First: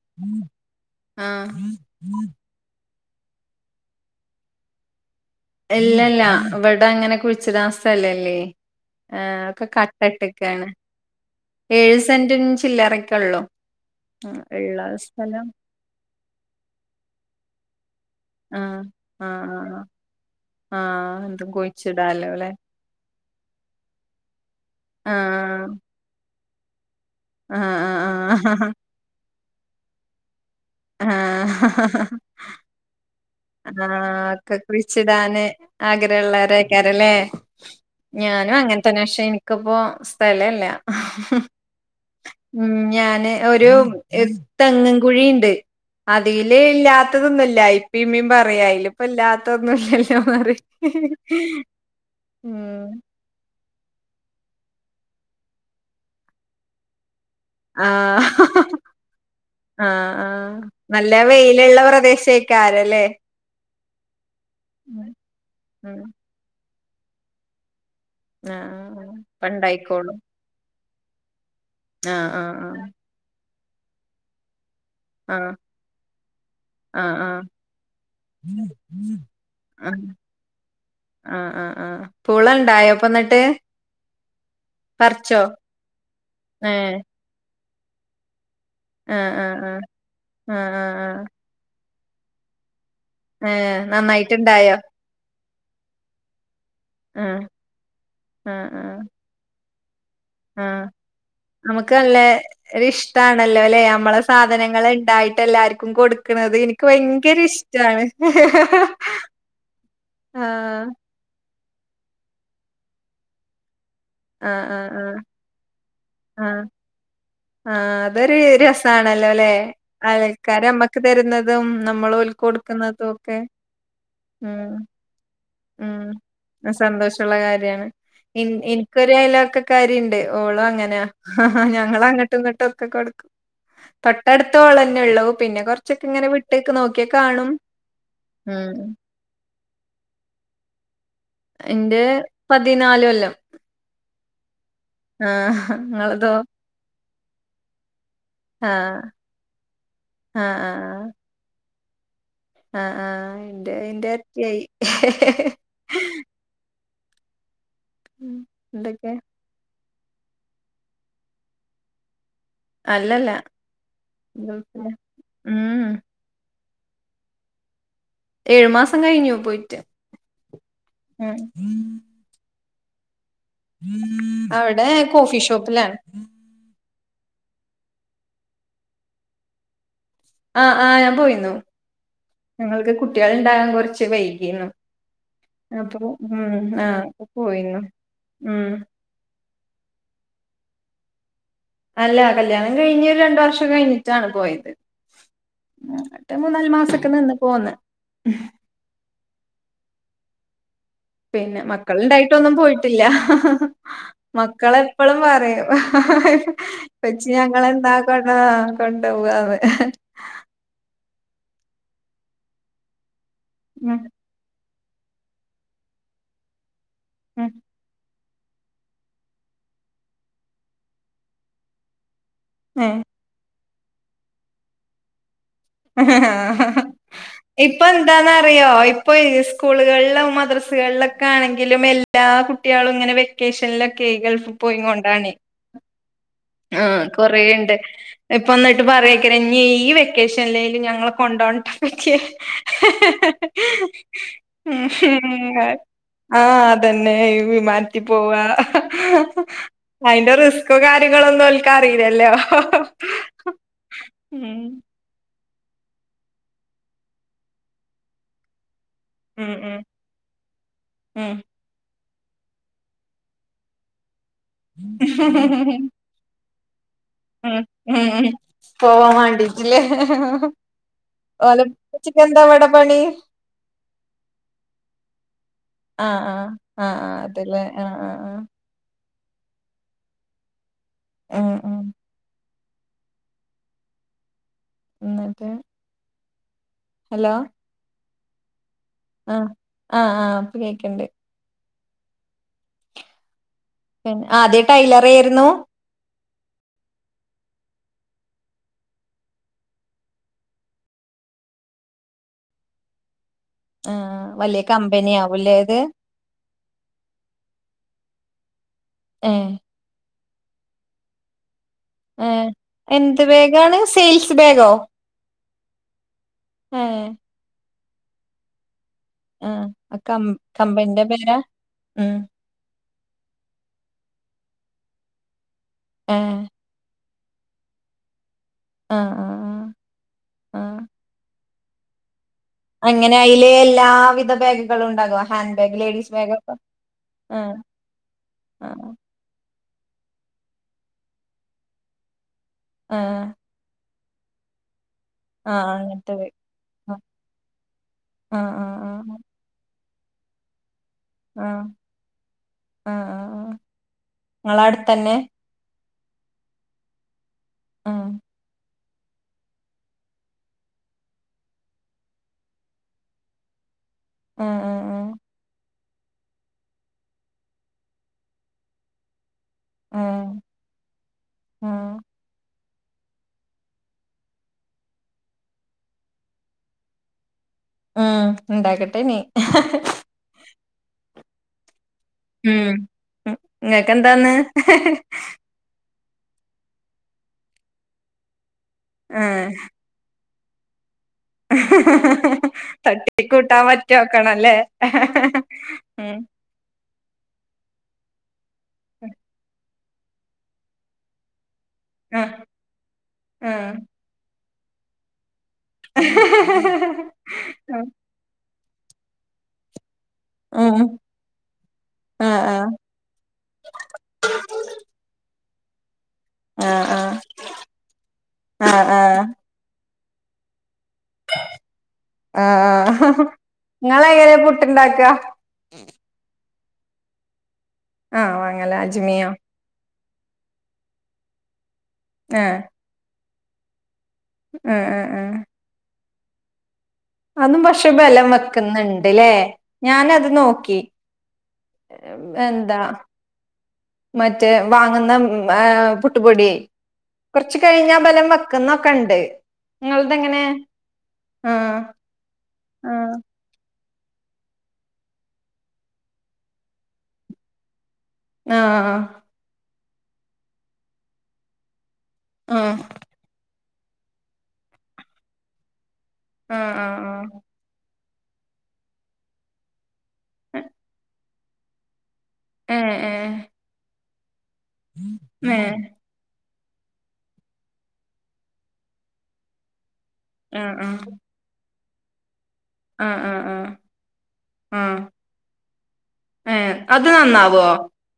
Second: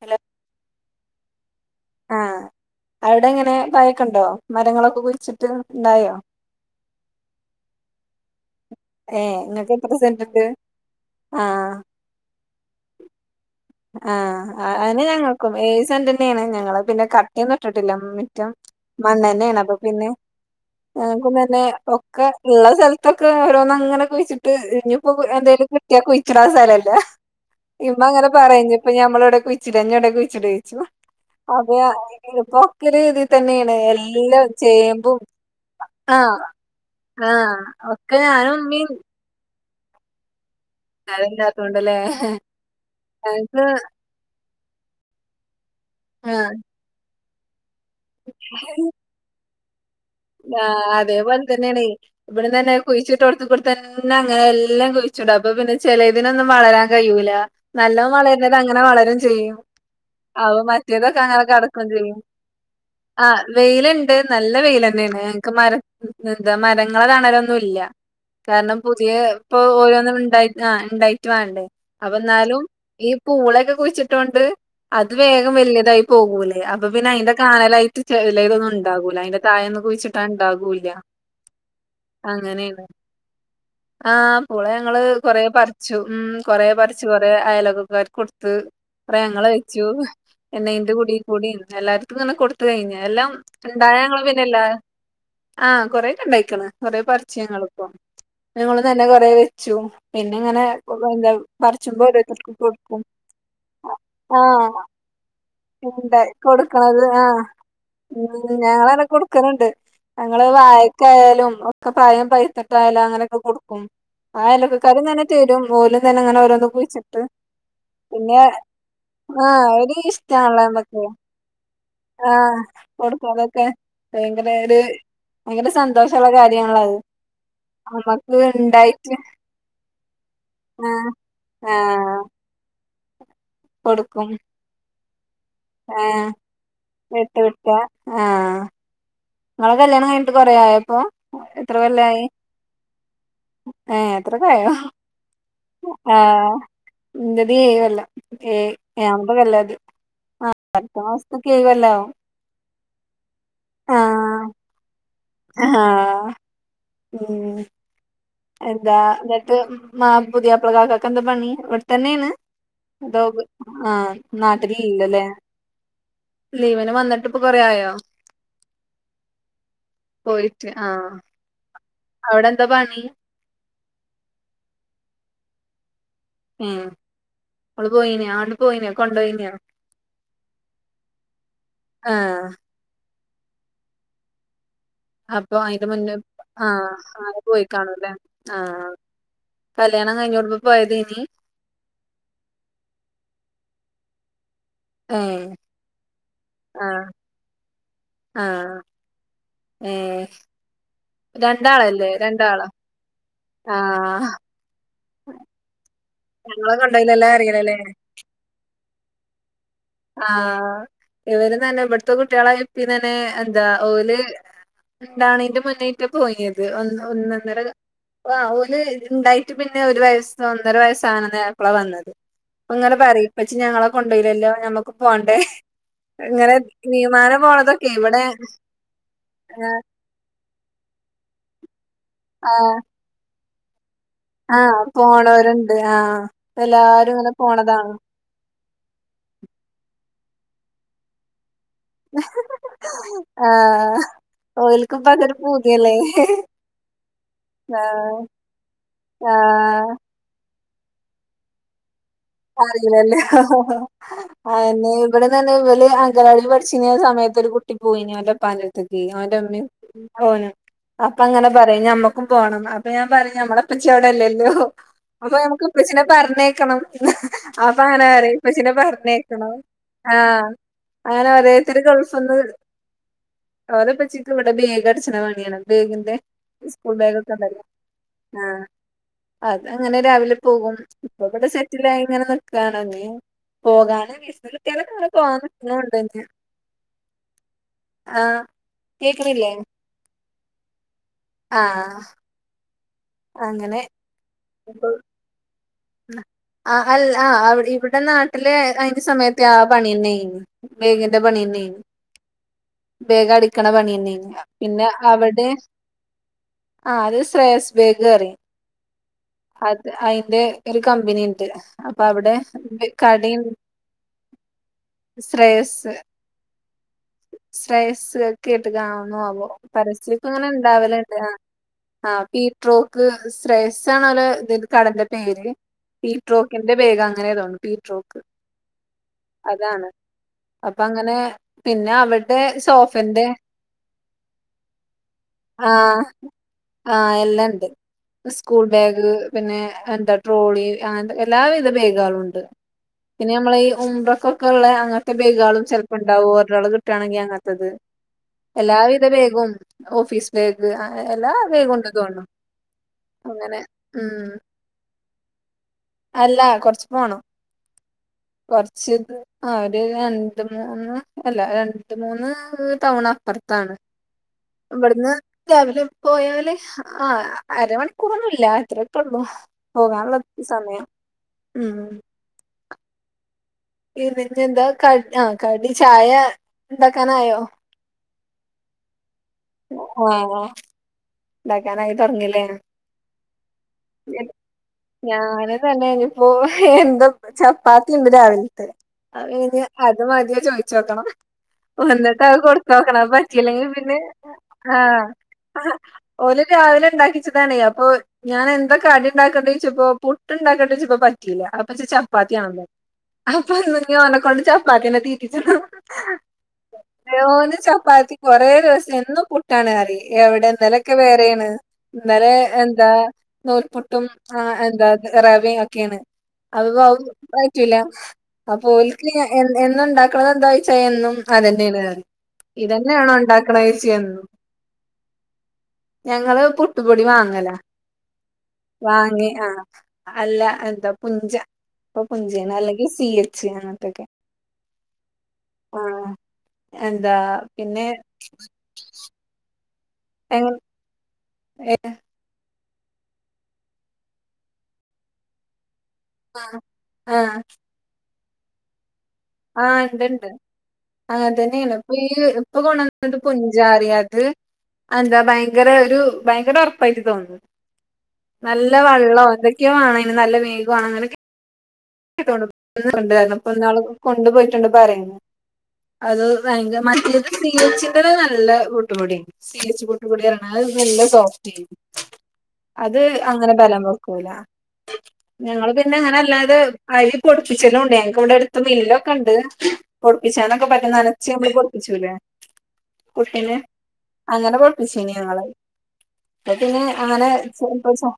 Hello ആഹ് ആഹ് അവിടെ ങ്ങനെ മയക്കണ്ടോ? മരങ്ങളൊക്കെ കുഴിച്ചി ഇല്ലല്ല ഇവിടെ ങ്ങനെ കുഴിച്ചിടാൻ സ്ഥലല്ല. ഏഹ് ആഹ് ഒക്കെ ഇങ്ങക്ക് എത്ര സെന്റ്ണ്ട് കട്ടട്ട്ക്കാണ്. ആഹ് ഏഴു സെന്റും ചില്ലറക്കള്ളോ. ആഹ് അഹേന്നെ ഞങ്ങക്കും. ഏയ് സെന്റന്നെയാണ്. ഞങ്ങള് പിന്നെ കട്ടൊന്നുട്ടിട്ടില്ല. റ്റം ആഹ് ആഹ് മണ്ണന്നെണ്. അപ്പൊ ആഹ് പിന്നെ ആഹ് ക്കം എന്തും തന്നെ ഒക്കെ കുഴിച്ചിടാലോ ല്ലെ ള്ള സ്ഥലത്തൊക്കെ ഓരോന്ന് അങ്ങനൊ കുയിച്ചിട്ട് ഇഞ്ഞപ്പോ എന്തേലും ആഹ് കി ട്ട്യാ കുഴിച്ചിടാൻ സ്ഥലല്ല. ആഹ് ഇമ്മങ്ങനെ ആഹ് അപ്പ ഞമ്മളോടെ കുയ്ച്ചിട. ഞ്ഞൊവിടെ കുഴിച്ചിടൊഴിച്ചു. അപ്പ ആഹ് ഞാന് ഇപ്പോ ഒര് രിതീൽ തന്നെണ്. ആഹ് എല്ലാം ഒക്കെ ചേമ്പും കുഴിച്ചിടാന് ആഹ് ആഗ്രഹള്ളോരേക്കാരല്ലേ ആഹ് ഒക്കെ ഞാനും ഉമ്മീം അങ്ങനത്തന്ന. പക്ഷെ എനിക്കിപ്പോ സ്ഥലല്ല. സ്ഥലംല്ലാത്തോണ്ടല്ലേ? ഉം ഞാന് ഒരു തെങ്ങൻ കുഴിണ്ട്. ആഹ്. അതില് ഇല്ലാത്തതൊന്നുല്ല. ഇപ്പിം ഇമ്മിം പറയാ യ്ലും. ഇപ്പല്ലാത്ത ഒന്നും ഇല്ലല്ലോറി. ആഹ് അതേപോലെ മ് കുഴിച്ചിട്ട് അത് ബടെ തന്നെ അങ്ങനെ എല്ലാം കുഴിച്ചുട. അപ്പൊ പിന്നെ ചിലതിനൊന്നും വളരാൻ കഴൂല. നല്ലോ ആഹ് വളരുന്നത് അങ്ങനെ വളരും ചെയ്യും. ആഹ് ആഹ് അവൊ നല്ല മറ്റേതൊക്കെ അങ്ങനൊക്കെ വെയിലുള്ള കടക്ക ചെയ്യും. പ്രദേശേക്കാരല്ലേ ആഹ് വെയിലുണ്ട്. നല്ല ഉം വെയ്ൽന്നെയാണ്. നക്ക് മരം ഉം എന്താ മരങ്ങളെ തണാലൊന്നുംല്ല. ആഹ് കാരണം ആഹ് പുതിയ ആഹ് പ്പൊ ഓരോന്നും അപ്പണ്ടായിക്കോളും ഉണ്ടായി ആഹ് ണ്ടായിട്ട് വേണ്ടേ? ആഹ് അപ്പന്നാലും ആഹ് ഈ പൂളൊക്കെ കുഴിച്ചിട്ടോണ്ട്. അത് വേഗം ആഹ് വല്യതായി പോകൂലേ. അപ്പൊ പിന്നെ ആഹ് അയിന്റെ ആഹ് കാനലായിട്ട് ചിലതൊന്നും ഉണ്ടാവൂലാ. അയ്ന്റെ തായ ആഹ് ആഹ് കുയ്ച്ചിട്ടാ ണ്ടാകൂല്ല. ആഹ് ആഹ് ആഹ് അങ്ങനെണ്. പൂളണ്ടായോ അപ്പന്നിട്ട് ആഹ് പൂള ഞങ്ങള് പറിച്ചോ കൊറെ പറിച്ചു. ഉം കൊറേ ഏഹ് പറിച്ചു. കൊ റേ അയലക്കക്കാർക്ക് കൊട്ത്ത്. കൊറേ ആഹ് ഞങ്ങൾ ആഹ് ആഹ് വെച്ചു. ന്നെ ആഹ് ന്റെ ആഹ് കുടി ആഹ് കൂടി എല്ലാര്. ട്ടെന്ന ന്നെ കൊടുത്ത് കഴിഞ്ഞ്. എല്ലാം ഏഹ് ണ്ടായ ങ്ങൾ പിന്നെ ഞങ്ങ പിന്നെ ല്ല. നന്നായിട്ടുണ്ടായോ ആഹ് കൊറെക്ക ണ്ടായ്ക്ക്ണ്. കൊറെേ ആഹ് പർച്ച് ഞങ്ങളും ആഹ് തന്നെ ആഹ് കൊറെ വെച്ചു. പിന്നെ ങ്ങനെ ആഹ് എന്താ നമുക്ക് പറച്ചുമ്പോ നല്ലേ ഓരോത്തർക്ക് കൊട്ക്കും. സാധനങ്ങള് ണ്ടായിട്ട് എല്ലാർ. ക്കും കൊടുക്ക്ണത് ഇൻക്ക് കൊടുക്കണത് ഭയങ്കര ആഹ് ഇഷ്ടാണ്. ഉം ഞങ്ങളങ്ങനെ കൊടുക്കലുണ്ട് ഞങ്ങള് ആഹ് വായക്കായാലും ഒക്കെ പഴം പൈത്ത്ട്ടായാലും അങ്ങനൊക്കെ കൊടുക്കും. ആഹ് ആഹ് അയൊലക്കക്കാരും ആഹ് തന്നെ തരും ഓലും തന്നെ ഇങ്ങനെ ആഹ് ഓരോന്ന് കുഴിച്ചിട്ട്. ആഹ് അതൊരു പിന്നെ രസാണല്ലോ ല്ലെ? അയല [unintelligible] ബെക്കെ. തും നമ്മള് ഓൽക്ക് കൊടുക്കുന്നതും ഒക്കെ കൊടുക്കണതൊക്കെ ഭയങ്കര ഉംഹ് ഒരു ഭയങ്കര സന്തോഷമുള്ള ഉം കാര്യാണല്ലോ അത് സന്തോഷള്ള കാര്യാണ് നമ്മക്ക് ഇൻ ഇണ്ടായിട്ട് ഇൻക്കൊര് അയലൊക്കെ. ക്കാരിണ്ട്. ഓളും അങ്ങന ആഹ് ഞങ്ങളും ആഹ് അങ്ങട്ടും ഇങ്ങട്ടും ഒക്കെ കൊടുക്കും കൊടുക്കും തൊട്ടടു. ത്ത് ഓളെന്നൊള്ളു. പിന്നെ കൊറച്ചൊക്കെ ആഹ് ഇങ്ങനെ വിട്ട്ക്ക് നോക്കിയ വിട്ട് കാണും. വിക്ക ആഹ് ഉംഹ്. ഇങ്ങളെ കല്യാണം കഴിഞ്ഞിട്ട് കൊറേ ആയപ്പോ.? ഇന്റെ പതിനാാല് കൊല്ലം ഏഹേ അത്രക്കായോ? ആഹ് ഇങ്ങളതോ? ആഹ് ഇന്റത് ഏഴ് കൊല്ലം ഏയ് ആഹ് ഏഴാമത്തെ കൊല്ലാ ഇത്. ആഹ് അടുത്ത മാസത്ത്ക്ക് ഏയ് കൊല്ലാവും. ആഹ് ആഹ് ഇന്റെ അയിന്റെ ആഹ് എര്ട്ടിയായ്. ആഹ് ഉംഹ് ഉം എന്താ എന്തൊക്കെ ഇന്നെട്ട് മാ പുതിയാപ്ലക്കാക്കാക്ക് എന്താ പണി ഇവിടെത്തന്നെയാണ്? അതോ അല്ലല്ല ആഹ് ഗൾഫില നാട്ടിലില്ലല്ലേ? ഉം ലീവിന് വന്നിട്ട്പ്പൊ കൊറേ ആയോ? ഏഴു മാസം കഴിഞ്ഞു പോയിട്ട്. ഉംഹ്. അവിടെന്താ പണി? അവ്ടെ കോഫിഷോപ്പിലാണ്. ഉംഹ് ഇങ്ങള് പോയിനിയൊ ആണ്ട് പോയിനിയൊ കൊണ്ടോയീനിയോ? ആഹ് ആഹ് ഞാൻ പോയിന്നു. ആഹ് ഞങ്ങൾക്ക് കുട്ട്യാള് ഇണ്ടാകാൻ കൊറ്ച്ച് വൈകീന്നു. അപ്പൊ അയിന് മുന്ന് ആഹ് അപ്പൊ അങ്ങനെ പോയിന്നു. പോയിക്കാണും ല്ലെ? ഉം ആഹ് കല്ല്യാണം കഴിഞ്ഞൂടുമ്പം പോയതേനി? അല്ല കല്യാണം കഴിഞ്ഞ് ഒരു രണ്ടു വർഷം കഴിഞ്ഞിട്ടാണ് പോയത്. ഏഹ് ഇന്ന്ട്ട് മൂന്നാല് ആഹ് മാസക്കെ നിന്ന് പോന്ന്. ഏഹേ പിന്നെ മക്കള്ണ്ടായിട്ടൊന്നും പോയിട്ടില്ല. ആഹ് മക്കള് എപ്പളും പറിയും ഞങ്ങളെ കൊണ്ടോയില്ലല്ലോ ഇപ്പച്ചി അറിയില്ലല്ലേ ഞങ്ങളെന്താ കൊണ്ടാവ. ആഹ് കോണ്ടോവാന്ന് ആഹ് ഇവരുംതന്നെ ഇവടുത്തെ കുട്ട്യാളാ ഇപ്പിം തന്നെ എന്താ ഉം ഓല്. ഇണ്ടാണീന്റെ മുന്നേ ആയിറ്റാ പോയിനിയത്. ഒന്ന് ഉം ഒന്നൊന്നര ആഹ് ഓല് ഇണ്ടായിട്ട് പിന്നെ ഒരു വയസ് ഒന്നര വയസ്സാവാനായപ്പള വന്നത്. ഇപ്പെങ്ങനെ ഏഹ് പറിയ് ഇപ്പച്ചി ഞങ്ങളെ കൊണ്ടോയിലല്ലോ ഞമ്മക്ക് പോണ്ടേ ഇങ്ങനെ വിമാ. ഇപ്പം എന്താന്നറിയോ ഇപ്പൊ സ്കൂളുകളിലും മദ്രസുകളളിലൊ. ക്കാണെങ്കിലും എല്ലാ ആഹ് കുട്ട്യാളും ഇങ്ങനെ വെക്കേഷനിലൊക്കെ ഗൾഫി പോയിങ്ങോണ്ടാണെ. ഇണ്ട് ണ്ട് ആഹ്. ആഹ് എല്ലാരും ഇങ്ങനെ കൊറേണ്ട്. പോണതാണ് ഇപ്പൊ ഇന്നെട്ട് പറയേക്കാരം ഇഞ്ഞ് ഈ വെക്കേഷൻ ല്ലേലും ഞങ്ങളെ കൊണ്ടോണ ട്ടോ ഇപ്പെച്ചിയെ ആഹ് ഓൽക്കിപ്പ അതൊരു ഉംഹ് പൂതിയല്ലേ ആ അതന്നെ ഈ വിമാനത്തി പോവാ. ആഹ്. അയിന്റെ റിസ്കോ കാര്യങ്ങളൊന്നും ഒൽക്കറീലല്ലോ. അറിയില്ലല്ലേ ഉം ആനേം ഇവിടേന്നുപറഞ്ഞാ ഇവല് അങ്കനവാടീല് പഠിച്ചിന്ന സമയത്ത് ഒരു കുട്ടി പോയീന്ന് അവന്റുപ്പാന്റെടു ത്ത്ക്ക് അവന്റെ ഉം ഉമ്മേം ഉം ഓനും അപ്പ ഉം അങ്ങനെ പറയും ഞമ്മക്കും പോണംന്ന് അപ്പൊ ഞാൻ പറയും ഞമ്മളെ ഉപ്പച്ചി അവിടെ അല്ലല്ലോ അപ്പൊ നമുക്ക് ഉപ്പച്ചീനെ പറഞ്ഞേക്കണം ഉം അപ്പം ഉം അങ്ങനെ ഉം പറയും ഇപ്പച്ചിനെ പോവാൻ പറഞ്ഞേക്കണം വാണ്ടീട്ടില്ലേ ആ അങ്ങനെ ഓലെ ഓരോരുത്തര് മ്മച്ചിക്ക് എന്താ ഗൾഫന്നുവരും. ഇവിടെ പണി ഓന്റെ ഉപ്പച്ചിക്കിവിടെ ബേഗ് അടിച്ചണ പണിയാണ് ബേഗിന്റെ ആഹ് ആഹ് സ്കൂൾ ആഹ് ആഹ് ബാഗൊക്കെ ഒണ്ടല്ലോ അതല്ലേ ആഹ് ആഹ് ആഹ് ആ അതങ്ങനെ രാവിലെ പോകും ഇപ്പോ ഉം ഇവിടെ ഉം സെറ്റിലായിങ്ങനെ നിക്കുവാണോനീം പോകാന് വിസ കിട്ടിയാല് കേറി എന്നിട്ട് പോകാന്നൊണ്ടുനീം. ഹലോ ആഹ് ആ കേക്കണില്ലേ? ആ ആ ഇപ്പ കേക്കണ്ട്. ആഹ് അങ്ങനെ ആദ്യം ടൈലറായിരുന്നു. ആ അല്ല ആ അവി ഇവിടെ നാട്ടില് അയിന്റെ സമയത്ത് ആ പണി തന്നെയിരുന്നു. ബേഗിന്റെ പണിയന്നെയിരുന്നു. ബേഗ് അടിക്കണ ആഹ് പണിതന്നെയിരുന്നു വലിയ പിന്നെ കമ്പനി അവിടെ ആവുംല്ലേ ഇത് ആ അത് ശ്രേയസ് ബേഗ് പറയും ഏഹ് അത് അയിന്റെ ഒരു കമ്പനി ഉണ്ട്. ഏ എന്തുബേഗാണ് സെയിൽസ് ബേഗോ ശ്രേയസ് ഏ ശ്രേയസ്. കേട്ടുകാണുവോ ആവോ ആഹ് അത് കം പരസ്യൊക്കെ ഇങ്ങനെ കമ്പനിന്റെ ഇണ്ടാവലൊണ്ട് ആ പേരാ ആ ഉം പീ ട്രോക്ക് ശ്രേയസാണ് ഓല ഇത് കടേന്റെ പേര് ഏഹ് പീട്രോക്കി എന്റെ ബേഗ് അങ്ങനെയേതോവാണ് പീട്രോക്ക്. ആ ആ അതാണ് അപ്പൊ അങ്ങനെ പിന്നെ അവിടെ അങ്ങനെ അയിലെ എല്ലാവിധ ബാഗുകളും ഉണ്ടാകും ഹാൻഡ് ബാഗ് ലേഡീസ് ബാഗ് ഒക്കെ. ആ എല്ലാം ഒണ്ട്. സ്കൂൾബാഗ് പിന്നെ എന്താ ട്രോളി ആ എന്താ എല്ലാവിധ ബേഗുകളും ഒണ്ട്. ആഹ് പിന്നെ നമ്മളെ ഈ ഉംറക്കൊക്കെ ഒള്ള അങ്ങന് ത്തെ ബേഗുകളും ആഹ് ചെലപ്പോ അങ്ങനത്തെ ഒണ്ടാവും ബാഗ് ഓട്രോള് കിട്ടുകയാണെങ്കി അങ്ങനത്തത് ആഹ് ആഹ് എല്ലാവിധ ആഹ് ബേഗും. ഓഫീസ് ബേഗ് ആ എല്ലാ ആഹ് വേഗും ആഹ് ഒണ്ടെന്നു തോന്നണു. ആഹ് അങ്ങനെ ഉം നിങ്ങളെ അടുത്തന്നെ. അല്ല കൊറച്ചുപോണം. ആം കൊറച്ച് ഇത് ആ ഒരു രണ്ട് മൂന്ന് അല്ല രണ്ട് മൂന്ന് ടൗൺ അപ്പറത്താണ്. ! ! ! ! ! ! ! ! ആം ഇവടന്ന് രാവിലെ പോയാല് ആ അരമണിക്കൂറൊന്നും ഇല്ല അത്രൊക്കെ ഒള്ളു. ആഹ് പോകാനൊള്ള ആഹ് സമയം ഉം. ആഹ് ഇതിഞ്ഞാ എന്താ ക ആ കടി ചായ ഉണ്ടാക്കാനായോ. ഉം ഉണ്ടാക്കട്ടെ നീ ഉം ഉം ഉണ്ടാക്കാനായി തൊടങ്ങീല്ലേ ഉം ഇങ്ങക്കെന്താന്ന് ഞാനും തന്നെയ്നു ഓഹ് എന്താപ്പാ ചപ്പാത്തി ഉണ്ട് രാവിലത്തെ ആഹ് അത് മതിയ ചോയിച്ച് നോക്കണം തട്ടി കൂട്ടാൻ പറ്റിയില്ലെങ്കിൽ പിന്നെ പറ്റോക്കണല്ലേ ഉം ഇന്ന് രാവിലെ ണ്ടാക്കിച്ചതാണേ അപ്പൊ ഞാൻ എന്താ കടിണ്ടാക്കണ്ടേയ്ച്ചപ്പോ പുട്ടുണ്ടാക്കണ്ടേ യ്ച്ചപ്പോ പ റ്റീല അപ്പൊച്ച് ചപ്പാത്തി ആഹ് വാണംന്ന് അപ്പൊ ആഹ് ഞ് ഓനെക്കൊണ്ട് ചപ്പാത്തിയന്നെ തീറ്റിച്ചണം ഓരോന്ന് ചപ്പാത്തി കൊറേ ദെ വസം എന്നും പുട്ടാണ്ന്ന് പറയും എവിടെ ഉം ന്നലൊക്കെ വേറേണ് ന്നലെ ആഹ് ആഹ് എന്താ നൂൽപുട്ടും എന്താ റവ ഒക്കെയാണ് അത്പ്പൊ ആഹ് പറ്റൂല അപ്പോ ആഹ് ആഹ് ഓൽക്ക് ഞാ ആഹ് എന്നണ്ടാ- ക്ക്ണതെന്താന്നോയ്ച്ച എന്നും അത് തന്നെയാണ് പറയും ഇതന്നെയാണോ ഉണ്ടാക്കണേ- ങ്ങളെങ്ങനെയ പുട്ട് ഇണ്ടാക്ക ഞങ്ങള് പുട്ടുപൊടി വാങ്ങല ആഹ് വാങ്ങല വാങ്ങി അജ്മിയോ ആഹ് അല്ല എന്താ പുഞ്ച ഇപ്പൊ പുഞ്ചേണ് ആഹ് അല്ലെങ്കിൽ സി എച്ച് ഇങ്ങനെത്തൊക്കെ ആഹ് ആഹ് ആഹ് ആഹ് എന്താ പിന്നെ ട്ട്ന്നുണ്ട്ല്ലേ ഞാനത് നോക്കി ഏഹ് എന്താ മറ്റേ വാങ്ങുന്ന പുട്ടുപൊടി ആഹ് കൊറച്ച് കഴിഞ്ഞാ ബലം വെക്കുന്നൊക്കെണ്ട് ആഹ് ഇണ്ട്ണ്ട് ഇങ്ങൾതെങ്ങനെ അങ്ങതന്നേണ് ആഹ് ഇപ്പൊ ഈ ഇപ്പൊ ആഹ് കൊണ്ടുവന്നത് പുഞ്ചാറിയാത് അതെന്താ ഭയങ്കര ഒരു ഭയങ്കര ഉറപ്പായിട്ട് തോന്നും നല്ല ആഹ് വെള്ളം അതൊ - ക്യോ ആണ് ഇനി നല്ല വേഗ ഒണങ്ങണോങ്കി ആഹ് പ്പ ന്നാള് കൊണ്ടുപോയിട്ടുണ്ട് പറയ്ണ് അത് ആഹ് ഭയങ്കര മറ്റേത് ആഹ് സീഎച്ചിന്റെത് നല്ല പുട്ട് പൊടി സി എച്ച് പു - ട്ട് പൊടി ആഹ് പറയണഅത് നല്ല സോഫ്റ്റ് ഏഹ് അത് അങ്ങനെ ബലം വക്കൂല ഏഹ് ഞങ്ങള് പിന്നെ അങ്ങനെ അല്ലാതെ അരി പൊട്പ്പിച്ചലും ഉണ്ട് ഞങ്ങക്ക് ഇവിടെ അടുത്ത് മില്ലൊക്കെണ്ട് പൊട്പ്പിച്ചാനൊക്കെ ഏഹ് ആഹ് പറ്റും ആഹ് നനച്ച് നമ്മള് പൊ - ട്ച്ചൂലെ ആഹ് പുട്ടിന് ആഹ് അങ്ങനെ ആഹ് ആഹ് പൊടിപ്പിച്ചീനി ഞങ്ങള് ഏഹ് പ്പപിന്നെ അത് അങ്ങനെ നന്നാവോ പ [unintelligible]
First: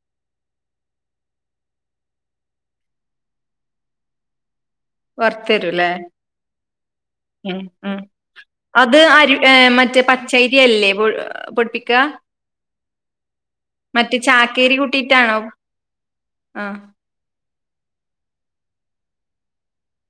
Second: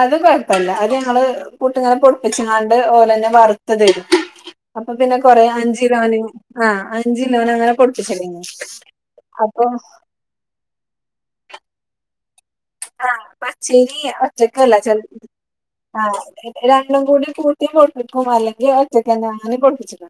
അത് കൊഴപ്പല്ല അത് ഞങ്ങള് പു ട്ടിങ്ങനെ പൊ ടിച്ച്ങ്ങാണ്ട് ഓളന്നെ വറുത്തതെടുക്കും അപ്പൊ പിന്നെ കൊറേ വറുത്തരൂല്ലേ അഞ്ചിലോന് ആഹ് അഞ്ചിലോന് ഉം അങ്ങനെ ഉം പൊട്പ്പിച്ചലൈനി അത് അരി മറ്റേ പച്ചയ്രിയല്ലേ പൊടി പൊട്ടിക്ക ആഹ് പച്ചരിയ ചാക്കേരി ഒറ്റക്കല്ല ചെല കൂട്ടിയിട്ടാണോ ആഹ് ആഹ് രണ്ടും കൂടി കൂ- ട്ടി പൊട്പ്പിക്കും അല്ലെങ്കി അത് ഒറ്റക്കന്നെ അങ്ങനെ പൊട്പ്പിച്ചണ്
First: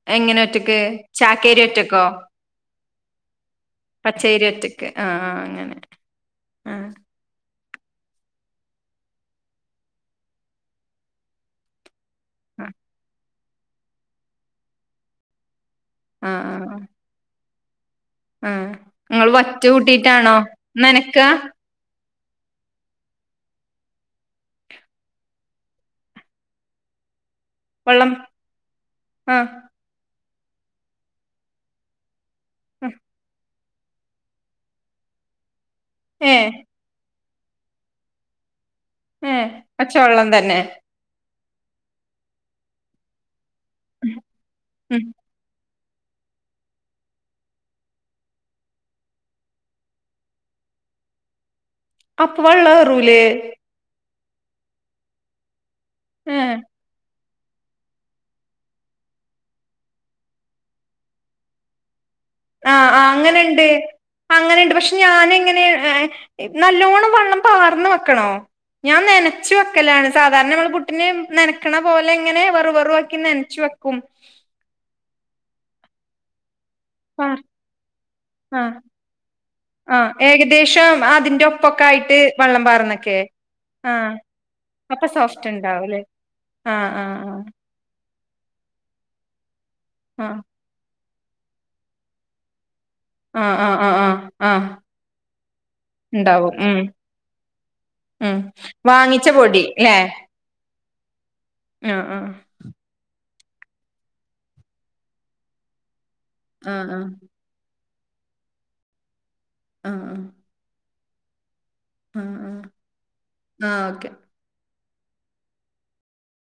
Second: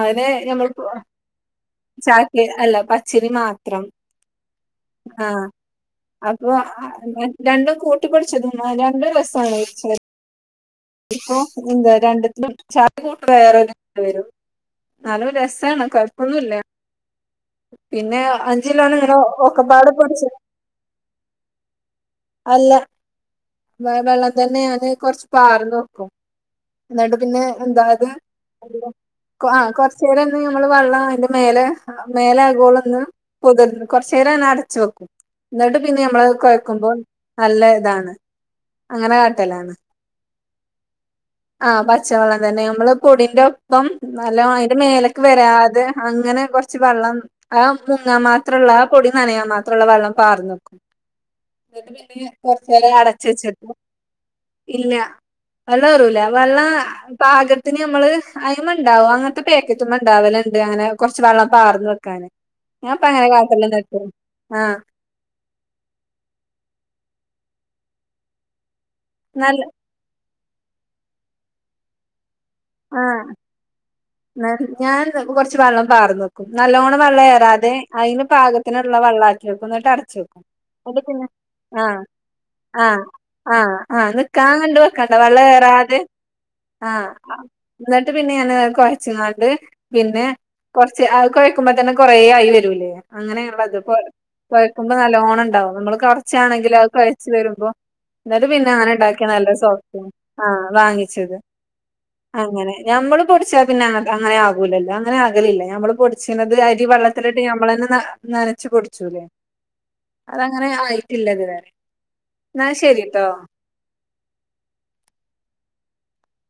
അയ്ന് എങ്ങനെ ഒറ്റക്ക് നമ്മള്പ്പോ ചാക്കേരി ഒറ്റക്കോ ചാക്കെ അല്ല പച്ചരി മാത്രം പച്ചയ്രി ഒറ്റക്ക് ആഹ് ആഹ് അങ്ങനെ അപ്പൊ ആഹ് രണ്ടും കൂട്ടിപ്പൊടിച്ചതും രണ്ടും രസാണ് വേവിച്ചാല് ഇപ്പൊ എന്താ രണ്ടും പൊടിച്ചാത്തതാ വേറെ [unintelligible] വരും ന്നാലും രസാണ് കൊഴ ആഹ് ആഹ് ആഹ് പിന്നെ ആഹ് അഞ്ചിലോന് ഇങ്ങനെ ഇങ്ങള് വറ്റ് ഒക്കെപാടെ കൂട്ടിയിട്ടാണോ പൊടിച്ച്ണ് നനക്കാ അല്ല. വെ വെള്ളം തന്നെ ഞാന് കൊറച്ച് പാർന്ന് വെക്കും. ഇന്നട്ട് പിന്നെ എന്തായത് വെള്ളം കൊ ആഹ് കൊർ ച്ചേരം ഒന്ന് നമ്മള് വള്ളം അയ്ന്റെ മേലെ ആഹ് മേലെ ആകോളൊന്ന് പൊതിർന്ന് കൊറച്ചേരം അങ്നെ അടച്ചു വെക്കും. ഇന്നട്ട് പിന്നെ ഞമ്മളത് ഏഹ് കൊയ്ക്കുമ്പം നല്ല ഇതാണ്. അങ്ങനെ കാട്ടലാണ്. പച്ച വെള്ളം തന്നെ. ആഹ് പച്ചവെള്ളം തന്നെ. നമ്മള് പൊടിന്റെ ഒപ്പം നല്ലോം അയ്ന്റെ ഉം മേലെക്ക് വരാതെ അങ്ങനെ കൊറച്ച് വെള്ളം ആ മുങ്ങാം മാത്രള്ള ആ പൊടി നനയാൻ മാത്രള്ള വെള്ളം പാർന്നെക്കും. ന്നട്ട് പിന്നെ അപ്പൊ വെള്ളം കൊറച്ചേരം ഏറൂലേ അടച്ച് വെച്ച് ഇല്ല. വെള്ളേറൂല. ഏഹ് വെള്ളാ പാകത്തിന് നമ്മള്. അയ്മണ്ടാവും. അങ്ങൻത്തെ പേക്കറ്റ്മെ ഇണ്ടാവല്ണ്ട് അങ്ങനെ കൊർച്ച് വെള്ളം പാർന്ന് വെക്കാന്. ആഹ് ഞാൻപ്പ ആഹ് അങ്ങനെ അങ്ങനെണ്ട്. കാട്ടല്ണ്ട് എപ്പഴും അങ്ങനെണ്ട് ആഹ് പക് ഷെ ഞാന് ങ്ങനെ, നല്ലോണ്ണം വള്ളം പാർന്ന് വെക്കണോ? ഞാൻ നനച്ചു നല്ല വെക്കലാണ്. സാധാരണ നമ്മൾ പുട്ടിന് നനക്ക്ണ പോലെ ഇങ്ങനെ വെറും വെറു ആക്കി ആഹ് നൻച്ചു വെക്കും. ഞാൻ രെ കൊറച്ച് വെള്ളം പാർന്നെക്കും. നല്ലോണം ആഹ് വള്ളേറാതെ അയ്ന് ആഹ് പാകത്തിനുള്ള വള്ളാക്കി വെക്കും. ഇന്നട്ട് ആഹ് അടച്ച് വെക്കും. ഏകദേശം ന്നട്ട് പിന്നെ അതിന്റെ ഒപ്പൊക്കെ ആഹ് ആയിട്ട് വെള്ളം ആഹ് പാർന്നൊക്കെ ആഹ് ആഹ് നിക്കാൻ കണ്ട് അപ്പൊ വെക്കണ്ട. സോഫ്റ്റ് വെള്ളേറാതെ ഉണ്ടാവുംല്ലേ ആഹ് ആഹ് ആഹ് ഇന്നട്ട് പിന്നെ ഞാനത് കൊഴച്ച്ങ്ങാണ്ട് പിന്നെ ആഹ് കൊർച്ച് അത് കൊഴക്കുമ്പം തന്നെ കൊറേ ആയി വരൂലേ. ആഹ് ആഹ് അങ്ങനെയ്ള്ളത് ആഹ് ആഹ് കൊയ് ആഹ് ആഹ് കൊയ്ക്കുമ്പം നല്ലോണം ണ്ടാവും. നമ്മള് ഇണ്ടാവും ഉം കൊർച്ചാണെങ്കിലും അത് കൊയ്ച്ച് വരുമ്പം. ഉം ന്നട്ട് പിന്നെ അങ്ങനെ വാങ്ങിച്ച ഇണ്ടാക്ക്യാണ്ട് നല്ല പൊടി സോഫ്റ്റും ആഹ് വാങ്ങിച്ചത് നാ ആഹ്. അങ്ങനെ. ഞമ്മള് പൊട്ച്ചാ പിന്നെ അങ്ങനെ ആകൂലല്ലാ അങ്ങനെ ആകലില്ല. ഞമ്മള് പൊടിച്ച്ണത് അരി ആഹ് വള്ളത്തില് ട്ട് നമ്മളന്നെ ന, നനച്ചു പൊടിച്ചൂല്ലേ ആഹ് ആഹ് അതങ്ങനെ ആയിട്ടില്ല ഇത് വെരെ. ആഹ് ന്നാ ശരിട്ടോ. ആഹ് ഓക്കെ.